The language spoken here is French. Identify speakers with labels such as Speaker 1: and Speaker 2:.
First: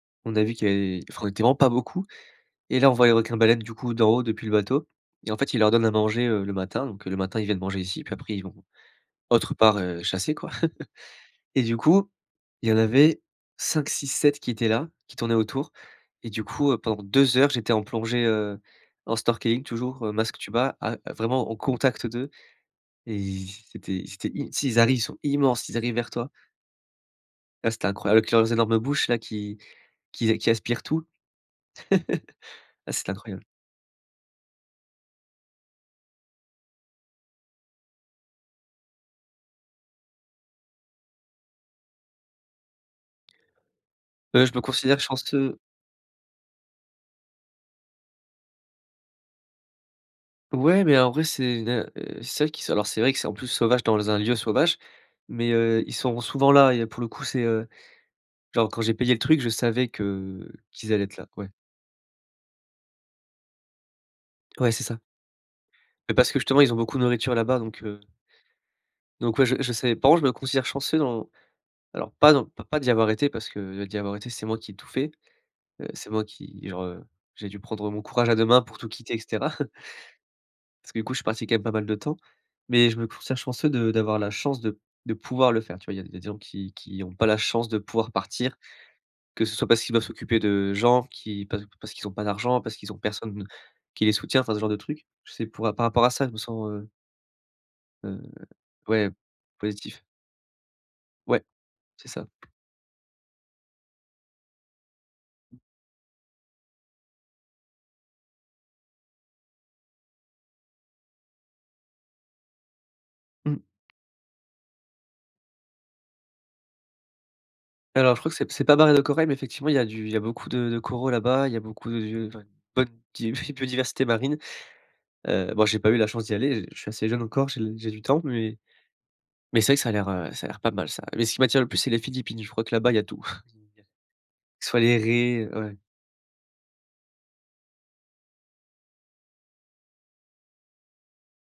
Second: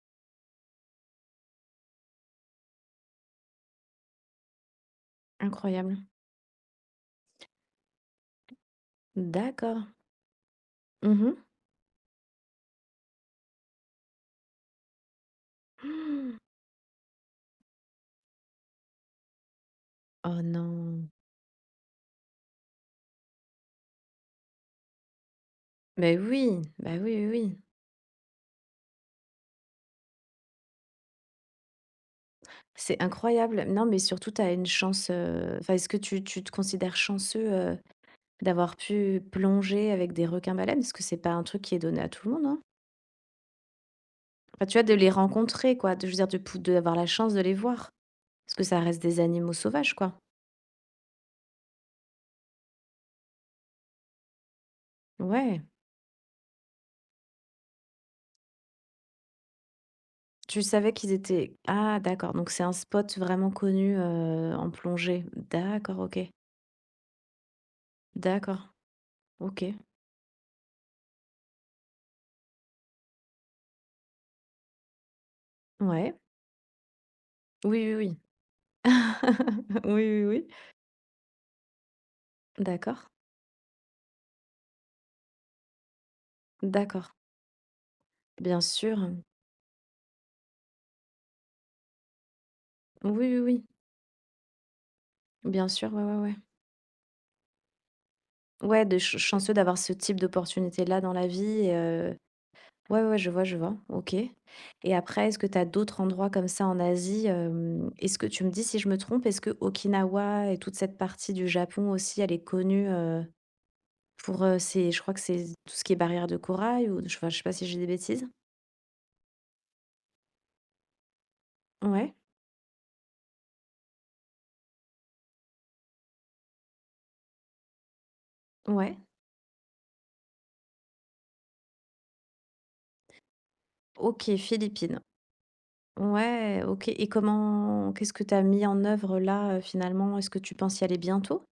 Speaker 1: On a vu qu'il avait enfin, on était vraiment pas beaucoup. Et là, on voit un requin-baleine du coup, d'en haut, depuis le bateau. Et en fait, ils leur donnent à
Speaker 2: Incroyable.
Speaker 1: manger, heu, le matin. Donc le matin, ils viennent manger ici, puis après ils vont
Speaker 2: Mmh
Speaker 1: autre part,
Speaker 2: d'accord.
Speaker 1: heu, chasser, quoi.
Speaker 2: Mmh mh.
Speaker 1: Et du coup, il y en avait 5, 6, 7 qui étaient là, qui tournaient autour. Et du coup heu, pendant 2 heures, j'étais en plongée, heu, en snorkeling toujours, heu, masque,
Speaker 2: Oh
Speaker 1: tuba, à
Speaker 2: non!
Speaker 1: à vraiment en contact d'eux. Et c'était c'était, i tu sais, ils arrivent, ils sont immenses, ils arrivent vers
Speaker 2: Beh
Speaker 1: toi.
Speaker 2: oui. Bah oui, oui, oui.
Speaker 1: Ah c'était incroyable avec leurs énormes bouches, là, qui qui a qui aspirent tout. Ouais,
Speaker 2: C'est
Speaker 1: c'était incroyable.
Speaker 2: incroyable. Non, mais surtout, tu as une chance, heu enfin, est-ce que tu tu te considères chanceux, heu, d'avoir pu plonger avec des requins-baleines? Parce que c'est pas un truc qui est donné à tout le monde, hein.
Speaker 1: Heu, je me
Speaker 2: Enfin, tu vois? De
Speaker 1: considère
Speaker 2: les
Speaker 1: chanceux
Speaker 2: rencontrer quoi, de je veux dire de pou d'avoir la chance de les voir. Parce que ça reste des animaux sauvages, quoi.
Speaker 1: Ouais, mais en vrai c'est une heu c'est vrai qu'ils sont alors c'est vrai que c'est, en plus, sauvage dans un lieu sauvage, mais
Speaker 2: Ouais!
Speaker 1: heu, ils sont souvent là. Et il y a pour le coup, c'est heu, genre quand j'ai payé le truc, je savais que
Speaker 2: Tu savais
Speaker 1: qu'ils allaient
Speaker 2: qu'ils
Speaker 1: être là, ouais.
Speaker 2: étaient ah d'accord, donc c'est un spot vraiment connu, heu, en
Speaker 1: Ouais, c'est ça.
Speaker 2: plongée. D'accord,
Speaker 1: Mais parce
Speaker 2: OK.
Speaker 1: que justement, ils ont beaucoup de nourriture là-bas, donc heu
Speaker 2: D'accord.
Speaker 1: Donc ouais je je
Speaker 2: OK.
Speaker 1: savais. Par contre je me considère chanceux dans alors pas non, p pas d'y avoir été parce que heu, d'y avoir été, c'est moi qui ai tout fait. Heu, c'est
Speaker 2: Ouais.
Speaker 1: moi qui, genre, j'ai dû prendre
Speaker 2: Oui,
Speaker 1: mon
Speaker 2: oui, oui.
Speaker 1: courage à deux mains pour tout quitter, et cetera.
Speaker 2: Oui, oui, oui.
Speaker 1: Parce que du coup, je suis parti quand même pas mal de temps, mais je
Speaker 2: D'accord.
Speaker 1: me considère chanceux de d'avoir la chance de de pouvoir le faire. Tu vois? Il y a il y a des gens qui qui
Speaker 2: D'accord.
Speaker 1: ont pas la chance de pouvoir partir,
Speaker 2: Bien sûr mmh.
Speaker 1: que ce soit parce qu'ils doivent s'occuper de gens qui pa parce qu'ils ont pas d'argent, parce qu'ils ont
Speaker 2: Oui, oui,
Speaker 1: personne
Speaker 2: oui.
Speaker 1: qui les soutient, enfin ce genre de truc. Tu sais, pou
Speaker 2: Bien
Speaker 1: par
Speaker 2: sûr, ouais,
Speaker 1: rapport à
Speaker 2: ouais,
Speaker 1: ça, je
Speaker 2: ouais.
Speaker 1: me sens, heu heu,
Speaker 2: Ouais de
Speaker 1: ouais,
Speaker 2: ch chanceux d'avoir ce
Speaker 1: positif.
Speaker 2: type d'opportunité-là dans la
Speaker 1: Ouais,
Speaker 2: vie et
Speaker 1: c'est
Speaker 2: heu
Speaker 1: ça.
Speaker 2: ouais, ouais, ouais, je vois, je vois, OK. Et après, est-ce que tu as d'autres endroits comme ça en Asie? Hem, est-ce que- tu me dis si je me trompe- est-ce que Okinawa et toute cette partie du Japon aussi, elle est connue, heu,
Speaker 1: Mmh.
Speaker 2: pour heu, ses je crois que c'est tout ce qui est barrières de corail? Ou enfin, je sais pas si je dis des
Speaker 1: Alors, je
Speaker 2: bêtises?
Speaker 1: crois que c'est c'est pas barrière de corail, mais effectivement il y a du il y beaucoup de de coraux là-bas, il y a beaucoup
Speaker 2: Ouais.
Speaker 1: de bonne petite biodiversité marine. Heu bon, j'ai pas eu la chance d'y aller, je suis assez jeune encore, j'ai l j'ai du temps, mais
Speaker 2: Ouais.
Speaker 1: mais c'est vrai que ça a l'air, heu, ça a l'air pas mal ça. Mais ce qui m'attire le plus c'est les Philippines, je crois là-bas, il y a tout. [unintelligible]
Speaker 2: OK,
Speaker 1: soit les
Speaker 2: Philippines.
Speaker 1: raies, heu, ouais.
Speaker 2: Ouais, OK. Et comment qu'est-ce que tu as mis en œuvre là, heu, finalement? Est-ce que tu penses y aller bientôt?